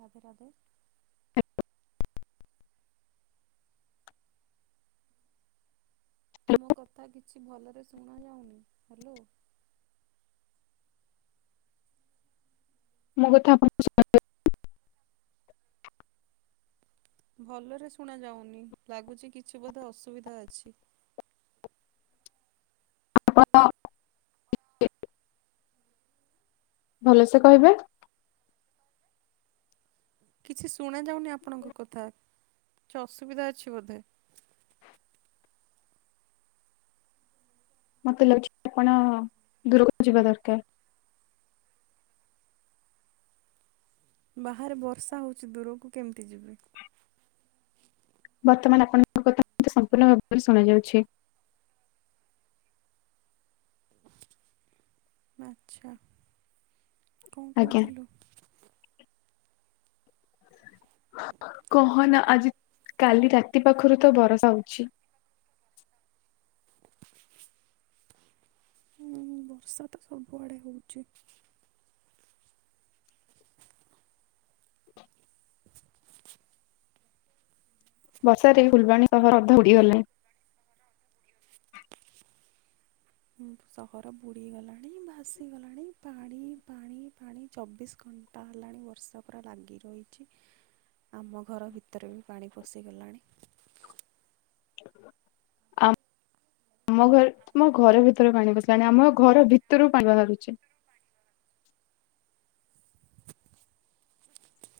ରାଧେ ରାଧେ। ହ ତୁମ କଥା କିଛି ଭଲରେ ଶୁଣା ଯାଉନି। ହ୍ୟାଲୋ। ମୋ କଥା ଆପଣଙ୍କୁ [unintelligible] ଭଲରେ ଶୁଣା ଯାଉନି ଲାଗୁଚି କିଛି ବୋଧେ ଅସୁବିଧା ଅଛି। ଆପଣ ଟିକେ ଭଲସେ କହିବେ। କିଛି ଶୁଣାଯାଉନି ଆପଣଙ୍କ କଥା କିଛି ଅସୁବିଧା ଅଛି ବୋଧେ? ମତେ ଲାଗୁଚି ଆପଣ ଦୂରକୁ ଯିବା ଦରକାର। ବାହାରେ ବର୍ଷା ହଉଚି ଦୂରକୁ କେମିତି ଯିବି? ବର୍ତ୍ତମାନ ଆପଣଙ [unintelligible] କଥା ମତେ ସମ୍ପୂର୍ଣ୍ଣ ଭାବରେ ଶୁଣାଯାଉଛି। ଆଛା କଣ ଆଜ୍ଞା କରୁଥିଲୁ? କଣ କହନା କ ଆଜି କାଲି ରାତି ପାଖରୁ ତ ବରଷା ହଉଛି। ହୁଁ ବର୍ଷା ତ ସବୁଆଡ଼େ ହେଉଚି। ବସାରେ ଫୁଲବାଣୀ ସହର ଅଧା ବୁଡ଼ିଗଲାଣି। ସହର ବୁଡ଼ିଗଲାଣି ଭାସିଗଲାଣି ପାଣି ପାଣି ପାଣି ଚବିଶ ଘଣ୍ଟା ହେଲାଣି ବର୍ଷା ପୂରା ଲାଗି ରହିଚି। ଆମ ଘର ଭିତରେ ବି ପାଣି ପଶିଗଲାଣି। ଆମ ଆମ ଘରେ ତମ ଘର ଭିତରେ ପାଣି ବସିଲାଣି ଆମ ଘର ଭିତରୁ ପାଣି ବାହାରୁଚି।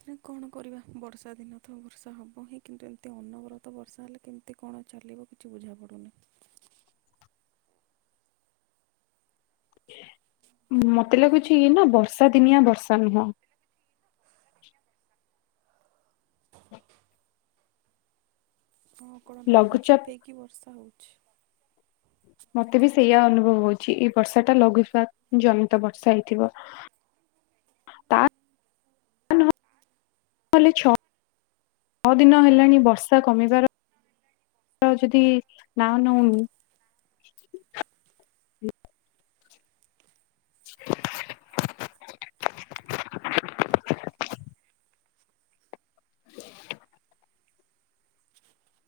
ସେ କଣ କରିବା ବର୍ଷା ଦିନ ତ ବର୍ଷା ହବ ହିଁ, କିନ୍ତୁ ଏମିତି ଅନବରତ ବର୍ଷା ହେଲେ କେମ ଏତେ କଣ ଚାଲିବ କିଛି ବୁଝାପଡୁନି। ମତେ ଲାଗୁଛି ଇଏ ନା ବର୍ଷା ଦିନିଆ ବର୍ଷା ନୁହଁ। ହଁ କଣ ଲଘୁଚାପ ହେଇକି ବର୍ଷା ହଉଛି। ମତେ ବି ସେଇୟଆ ଅନୁଭବ ହଉଛି ଏଇ ବର୍ଷା ଟା ଲଘୁଥିବା ଜମିତ ବର୍ଷା ହେଇଥିବ। ତା କାଲି ଛଅ ଦିନ ହେଲାଣି ବର୍ଷା କମିବାର ଯଦି ନା ନଉନି। [inaudible]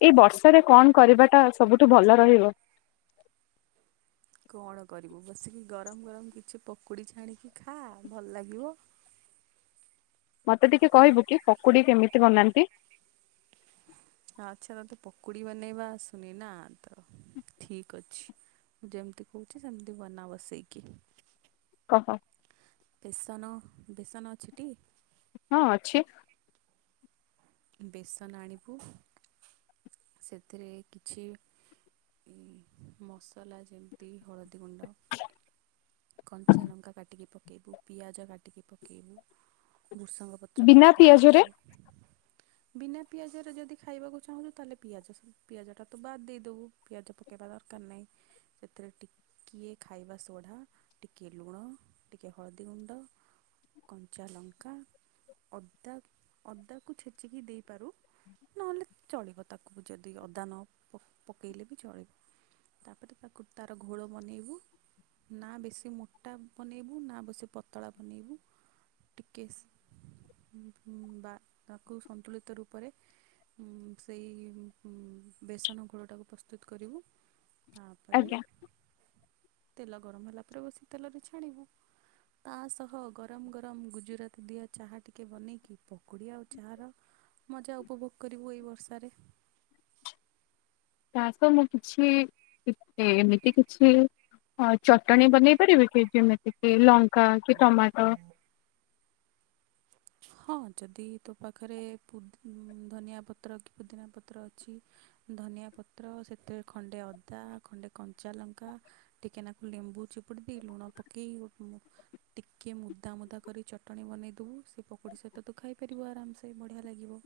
ଏଇ ବର୍ଷାରେ କଣ କରିବାଟା ସବୁଠୁ ଭଲ ରହିବ? କଣ କରିବୁ ବସିକି ଗରମ ଗରମ କିଛି ପକୋଡି ଛାଣିକି ଖାଆ ଭଲ ଲାଗିବ। ମତେ ଟିକେ କହିବୁ କି ପକୁଡି କେମିତି ବନାନ୍ତି? ଆଚ୍ଛା ତତେ ପକୁଡି ବନେଇବା ଆସୁନି ନା ତ ଠିକ ଅଛି। ମୁଁ ଯେମିତି କହୁଛି ସେମିତି ବନା ବସେଇକି। କହ। ବେସନ ବେସନ ଅଛିଟି? ହଁ ଅଛି। ବେସନ ଆଣିବୁ ସେଥିରେ କିଛି ମସଲା ଯେ ତି ହଳଦୀ ଗୁଣ୍ଡ କଞ୍ଚା ଲଙ୍କା କାଟିକି ପକେଇବୁ। ପିଆଜ କାଟିକି ପକେଇବୁ। ଭୃଷଙ୍ଗ ପତ୍ର ବିନା କାଟିକି ପିଆଜରେ ପକେଇବୁ। ବିନା ପିଆଜରେ ଯଦି ଖାଇବାକୁ ଚାହୁଁଛୁ ତାହେଲେ ପିଆଜ ପିଆଜଟା ତୁ ବାଦ୍ ଦେଇଦେବୁ। ପିଆଜ ପକେଇବା ଦରକାର ନାହିଁ। ସେଥିରେ ଟି କିଏ ଖାଇବା ସୋଢ଼ା ଟିକେ ଲୁଣ ଟିକେ ହଳଦୀ ଗୁଣ୍ଡ କଞ୍ଚା ଲଙ୍କା ଅଦା ଅଦାକୁ ଛେଚିକି ଦେଇପାରୁ। ନହେଲେ ଚଳିବ। ତାକୁ ବି ଯଦି ଅଦା ନ ପକାଇଲେ ବି ଚଳିବ। ତାପରେ ତା କୁପ୍ତାର ଘୋଳ ବନେଇବୁ। ନା ବେଶୀ ମୋଟା ବନେଇବୁ ନା ବେଶୀ ପତଳା ବନେଇବୁ। ଟିକେସ୍ ବା କୁ ସନ୍ତୁଳିତ ରୂପରେ ଊ ସେଇ ବେସନ ଘୋଳଟାକୁ ପ୍ରସ୍ତୁତ କରିବୁ। ତାପରେ ଆଜ୍ଞା ତେଲ ଗରମ ହେଲା ପରେ ବସି ତେଲରେ ଛାଣିବୁ। ତା ସହ ଗରମ ଗରମ ଗୁଜୁରାତ ଦିଅ ଚାହା ଟିକେ ବନେଇକି ପକୁଡି ଆଉ ଚାର ମଜା ଉପଭୋଗ କରିବୁ ଏଇ ବର୍ଷାରେ। ତାସ ମୁଁ କିଛି ଏମିତି କିଛି ହଁ ଚଟଣି ବନେଇ ପାରିବେ କି ଯେମିତି କି ଲଙ୍କା କି ଟମାଟ? ହ ହଁ ଯଦି ତୋ ପାଖରେ ପୁଦି ଧନିଆ ପତ୍ର କି ପୁଦିନା ପତ୍ର ଅଛି ଧନିଆ ପତ୍ର ସେଥିରେ ଖଣ୍ଡେ ଅଦା ଖଣ୍ଡେ କଞ୍ଚା ଲଙ୍କା ଟିକେ ନାକୁ ଲେମ୍ବୁ ଚିପୁଡ଼ି ଦେଇ ଲୁଣ ପକେଇ [unintelligible] ଟିକିଏ ମୁଦା ମୁଦା କରି ଚଟଣି ବନେଇଦେବୁ। ସେ ପକୋଡ଼ି ସହିତ ତୁ ଖାଇପାରିବୁ ଆରାମସେ ବଢ଼ିଆ ଲାଗିବ।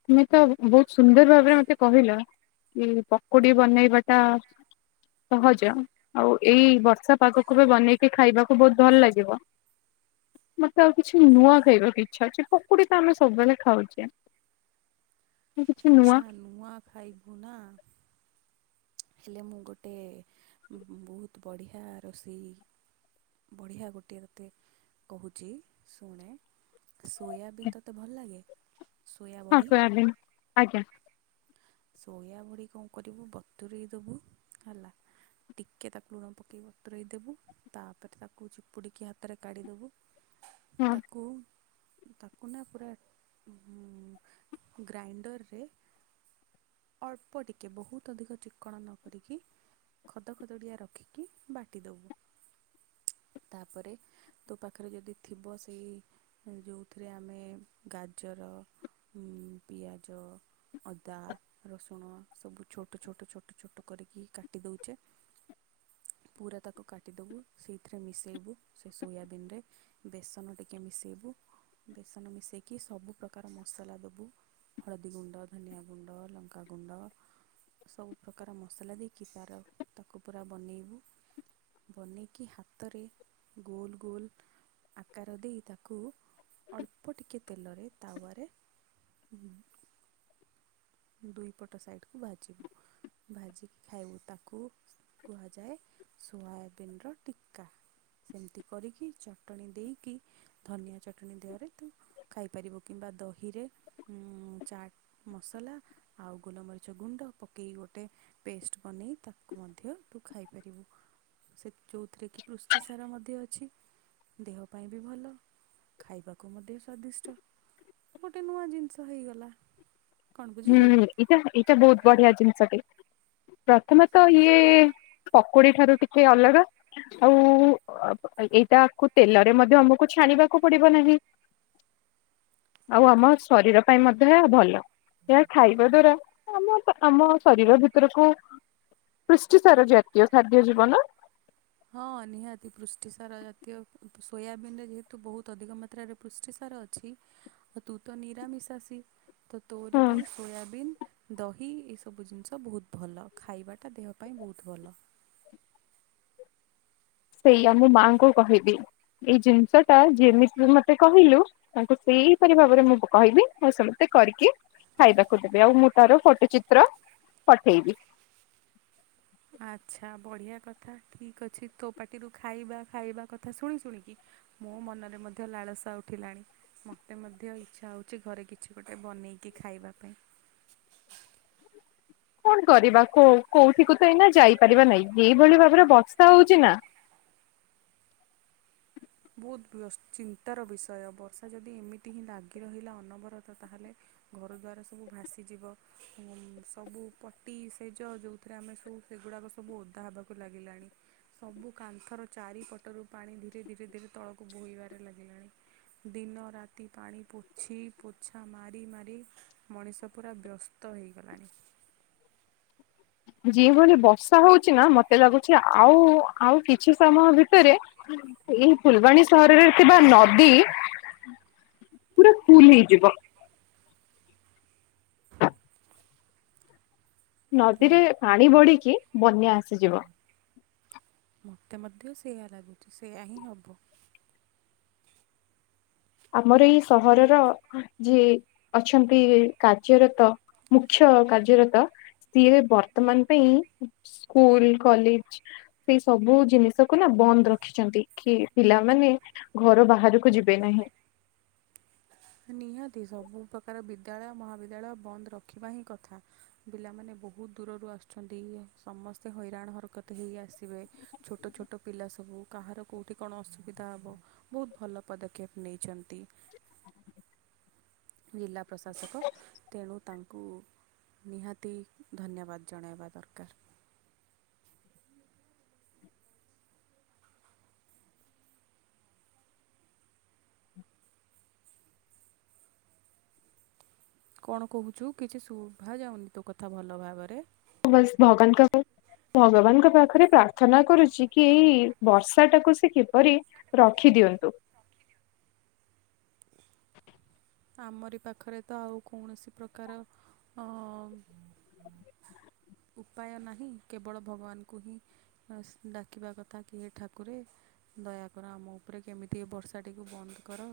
ତମେ ତ ବହୁତ ସୁନ୍ଦର ଭାବରେ ମତେ କହିଲ କି ପକୁଡି ବନେଇବା ଟା ସହଜ। ଆଉ ଏଇ ବର୍ଷା ପାଗକୁ ବି ବନେଇକି ଖାଇବାକୁ ବହୁତ ଭଲ ଲାଗିବ। ମତେ ଆଉ କିଛି ନୂଆ ଖାଇବା ଇଛା ଅଛି ପକୁଡି ତ ଆମେ ସବୁବେଳେ ଖାଉଛୁ। ଚା। ଚା ନୂଆ ଖାଇବୁ ନା। ହେଲେ ମୁଁ ଗୋଟେ ବହୁତ୍ ବଢ଼ିଆ ରୋଷେଇ ବଢ଼ିଆ ଗୋଟିଏ ତୋତେ କହୁଚି ଶୁଣେ। ସୋୟାବିନ୍ ତତେ ଭଲ ଲାଗେ? ସୋୟା ହଁ ବଢ଼ି ସୋୟାବିନ୍ ଆଜ୍ଞା। ସୋୟାବଡ଼ି କଣ କରିବୁ ବତୁରେଇ ଦବୁ ହେଲା। ଟିକେ ତାକୁ ଲୁଣ ପକେଇ ବତୁରେଇ ଦବୁ। ତାପରେ ତାକୁ ଚିପୁଡ଼ିକି ହାତରେ କାଢ଼ିଦବୁ। ହଁ ତାକୁ ତାକୁ ନା ପୁରା ଉଁ ଗ୍ରାଇଣ୍ଡରରେ ଅଳ୍ପ ଟିକେ ବହୁତ୍ ଅଧିକ ଚିକ୍କଣ ନ କରିକି ଖଦ ଖଦଡ଼ିଆ ରଖିକି ବାଟି ଦବୁ। ତାପରେ ତୋ ପାଖରେ ଯଦି ଥିବ ସେଇ ଯୋଉଥିରେ ଆମେ ଗାଜର ଉଁ ପିଆଜ ଅଦା ରସୁଣ ସବୁ ଛୋଟ ଛୋଟ ଛୋଟ ଛୋଟ କରିକି କାଟି ଦଉଚେ ପୁରା ତାକୁ କାଟିଦବୁ। ସେଇଥିରେ ମିଶେଇବୁ ସେ ସୋୟାବିନ୍ ରେ। ବେସନ ଟିକେ ମିଶେଇବୁ। ବେସନ ମିଶେଇକି ସବୁ ପ୍ରକାର ମସଲା ଦବୁ। ହଳଦୀ ଗୁଣ୍ଡ, ଧନଆ ଗୁଣ୍ଡ, ଲ ଙ୍କା ଗୁଣ୍ଡ, ସବୁ ପ୍ରକାର ମସଲା ଦେଇକି ତାର ତାକୁ ପୁରା ବନେଇବୁ। ବନେଇକି ହାତରେ ଗୋଲ ଗୋଲ୍ ଆକାର ଦେଇ ତାକୁ ଅଳ୍ପ ଟିକେ ତେଲରେ ତାୱାରେ ହୁଁ। ଦୁଇ ପଟ ସାଇଟ୍ କୁ ଭାଜିବୁ। ଭାଜିକି ଖାଇବୁ। ତାକୁ କୁହାଯାଏ ସୋୟାବିନ୍ ର ଟିକ୍କା। ସେମତି କରିକି ଚଟଣି ଦେଇକି ଧନିଆ ଚଟଣି ଦେହରେ ତୁ ଖାଇପାରିବୁ। କିମ୍ବା ଦହିରେ ଉଁ ଚାଟ୍ ମସଲା ଆଉ ଗୋଲମରିଚ ଗୁଣ୍ଡ ପକେଇକି ଗୋଟେ ପେଷ୍ଟ ବନେଇ ତାକୁ ମଧ୍ୟ ତୁ ଖାଇପାରିବୁ। ସେ ଯୋଉଥିରେ କି ପୃଷ୍ଟି ସାର ମଧ୍ୟ ଅଛି। ଦେହ ପାଇଁ ବି ଭଲ। ଖାଇବାକୁ ମଧ୍ୟ ସ୍ୱାଦିଷ୍ଟ। ଗୋଟେ ନୂଆ ଜିନିଷ ହେଇଗଲା। କଣ ହୁଁ। ବୁଝିଲୁ। ଏଇଟା ଏଇଟା ବହୁତ୍ ବଢ଼ିଆ ଜିନିଷଟେ। ପ୍ରଥମେ ତ ଇଏ ପକୁଡି ଠାରୁ ଟିକେ ଅଲଗା। ଆଉ ଏଇଟାକୁ ତେଲରେ ମଧ୍ୟ ଆମକୁ ଛାଣିବାକୁ ପଡିବ ନାହିଁ। ଆଉ ଆମ ଶରୀର ପାଇଁ ମଧ୍ୟ ଏହା ଭଲ। ଏହା ଖାଇବା ଦ୍ଵାରା ଆମ ଆମ ଶରୀର ଭିତରକୁ ପୃଷ୍ଟିସାର ଜାତୀୟ ଖାଦ୍ୟ ଜୀବ ନା। ହଁ ନିହାତି। ପୃଷ୍ଟିସାର ଜାତୀୟ ସୋୟାବିିନ ରେ ଯେହେତୁ ବହୁତ୍ ଅଧିକ ମାତ୍ରାରେ ପୃଷ୍ଟିସାର ଅଛି, ତୁ ତ ନିରାମିଶାସି ତ ତୋରି ହଁ ପାଇଁ ସୋୟାବିନ୍ ଦହି ଏସବୁ ଜିନିଷ ବହୁତ୍ ଭଲ। ଖାଇବାଟା ଦେହ ପାଇଁ ବହୁତ୍ ଭଲ। ସେଇଆ ମୁଁ ମାଙ୍କୁ କହିବି। ଏଇ ଜିନିଷ ଟା ଯେମିତି ତୁ ମତେ କହିଲୁ ତାଙ୍କୁ ସେଇପରି ଭାବରେ ମୁଁ କହିବି ଆଉ ସେ ମତେ କରିକି ଖାଇବାକୁ ଦେବେ। ଆଉ ମୁଁ ତାର ଫୋଟୋ ଚିତ୍ର ପଠେଇବି। ଆଚ୍ଛା। ବଢ଼ିଆ କଥା ଠିକ୍ ଅଛି। ତୋ ପାଟିରୁ ଖାଇବା ଖାଇବା କଥା ଶୁଣି ଶୁଣିକି ମୋ ମନରେ ମଧ୍ୟ ଲାଳସା ଉଠିଲାଣି। ମତେ ମଧ୍ୟ ଇଚ୍ଛା ହେଉଚି ଘରେ କିଛି ଗୋଟେ ବନେଇକି ଖାଇବା ପାଇଁ। କଣ କରିବା କୋଉ କୋଉଠିକୁ ତ ଏଇନା ଯାଇପାରିବା ନାହିଁ। ଯେଉଭଳି ଭାବରେ ବର୍ଷା ହଉଚି ନା ବହୁତ୍ ବ୍ୟା ଚିନ୍ତାର ବିଷୟ ବର୍ଷା ଯଦି ଏମିତି ହିଁ ଲାଗି ରହିଲା ଅନବରତ ତାହେଲେ ଘରଦ୍ୱାର ସବୁ ଭାସିଯିବ ସବୁ ପଟି ସେଜ ଯୋଉ ଥିରେ ଆମେ ସବୁ ସେଗୁଡ଼ାକ ସବୁ ଓଦା ହେବାକୁ ଲାଗିଲାଣି। ସବୁ କାନ୍ଥର ଚାରିପଟରୁ ପାଣି ଧୀରେ-ଧୀରେ-ଧୀରେ ତଳକୁ ବୋହିବାରେ ଲାଗିଲାଣି। ଦିନ ରାତି ପାଣି ପୋଛିି ପୋଛା ମାରି-ମାରି ମଣିଷ ପୁରା ବ୍ୟସ୍ତ ହେଇଗଲାଣି। ଯେଉଁ ଭଳି ବର୍ଷା ହୋଉଛି ନା ମତେ ଲାଗୁଚି ଆଉ-ଆଉ କିଛି ସମୟ ଭିତରେ ଏହି ଫୁଲବାଣୀ ସହରରେ ଥିବା ନଦୀ ପୁରା ଫୁଲ୍ ହେଇଯିବ। ଲା ନଦୀରେ ପାଣି ବଢିକି ବନ୍ୟା ଆସିଯିବ। ମତେ ମଧ୍ୟ ସେୟା ଲାଗୁଚି ସେୟା ହିଁ ହବ। ଆମର ଏଇ ସହରର ଯିଏ ଅଛନ୍ତି କାର୍ଯ୍ୟରତ ମୁଖ୍ୟ କାର୍ଯ୍ୟରତ ସିଏ ବର୍ତ୍ତମାନ ପାଇଁ ସ୍କୁଲ କଲେଜ୍। ସେଇ ସବୁ ଜିନିଷକୁ ନା ବନ୍ଦ ରଖିଛନ୍ତି କି ପିଲାମାନେ ଘର ବାହାରକୁ ଯିବେ ନାହିଁ। ନିହାତି ସବୁ ପ୍ରକାର ବିଦ୍ୟାଳୟ ମହାବିଦ୍ୟାଳୟ ବନ୍ଦ ରଖିବା ହିଁ କଥା। ପିଲାମାନେ ବହୁତ ଦୂରରୁ ଆସୁଚନ୍ତି ସମସ୍ତେ ହଇରାଣ ହରକତ ହେଇ ଆସିବେ। ଛୋଟ ଛୋଟ ପିଲା ସବୁ କାହାର କୋଉଠି କଣ ଅସୁବିଧା ହେବ। ବୋହୁତ ଭଲ ପଦକ୍ଷେପ ନେଇଚନ୍ତି। ଜିଲ୍ଲା ପ୍ରଶାସକ ତେଣୁ ତାଙ୍କ କୁ ନିହାତି ଧନ୍ୟବାଦ ଜଣାଇବା ଦରକାର। କଣ କହୁଛୁ କିଛି ଶୁଭା ଯାଉନି ତତୋ କଥା ଭଲ ଭାବରେ? ବାଶ୍ ଭଗବାନଙ୍କ ଭଗବାନଙ୍କ ପାଖରେ ପ୍ରାର୍ଥନା କରୁଚି। କି ଏଇ ବର୍ଷା ଟାକୁ ସେ କିପରି ରଖିଦିଅନ୍ତୁ। ଆମରି ପାଖରେ ତ ଆଉ କୌଣସି ପ୍ରକାର ଅ ଉପାୟ ନାହିଁ କେବଳ ଭଗବାନଙ୍କୁ ହିଁ ବାସ୍ ଡାକିବା କଥା କିଏ ହେ ଠାକୁରେ। ଦୟାକର ଆମ ଉପରେ କେମିତି ଏ ବର୍ଷାଟିକୁ ବନ୍ଦ କର।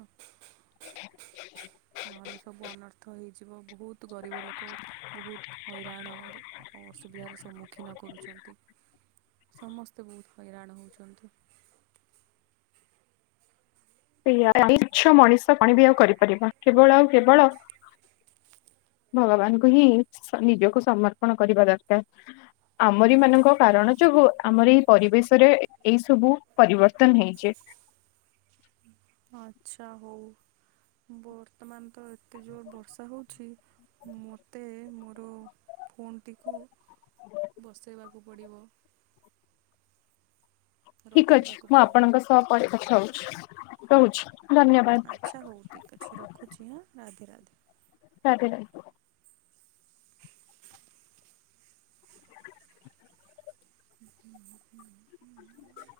[unintelligible] ନହେଲେ ସବୁ ଅନର୍ଥ ହେଇଯ ଯିବ ବୋହୁତ୍ ବୋହୁତ୍ ଗରିବ ଲୋକ ବୋହୁତ୍ ହଇରାଣର ଅସୁବିଧାର ସମ୍ମୁଖୀନ କରୁଚନ୍ତି। [inaudible] ସମସ୍ତେ ବୋହୁତ ହଇରାଣ ହୋଉଚନ୍ତି। ସେଇଆବି ଛମଣିଷ କଣ ବି ଆଉ କରିପାରିବା କେବଳ ଆଉ କେବଳ ଭଗବାନଙ୍କୁ ହିଁ ସନି ନିଜକୁ ସମର୍ପଣ କରିବା ଦରକାର। ଆମରି ମାନଙ୍କ କାରଣ ଯୋଗୁ ଆମର ଏଇ ପରିବେଶରେ ଏଇ ସବୁ ପରିବର୍ତ୍ତନ ହେଇଚେ। ଆଛା ବୋଉ ବର୍ତ୍ତମାନ ତ ଏତେ ଜୋର ବର୍ଷା ହୋଉଚି। ମୋତେ ମୋର ଫୋନ୍ ଟିକୁ ବସେଇବାକୁ ପଡ଼ିବ। ଠିକ ଅଛି ରଖିବାକୁ ମୁଁ ପଡ଼ିବ। ଆପଣଙ୍କ ସହ ପରେ କଥା ହେଉଚି ରହୁଚି ଧନ୍ୟବାଦ। ଆଛା ହୋଉ ଠିକ୍ ଅଛି ରଖୁଚି ହଁ ରାଧେ ରାଧେ। ରାଧେ ରାଧେ। ହଁ ହୁଁ ହୁଁ ହୁଁ।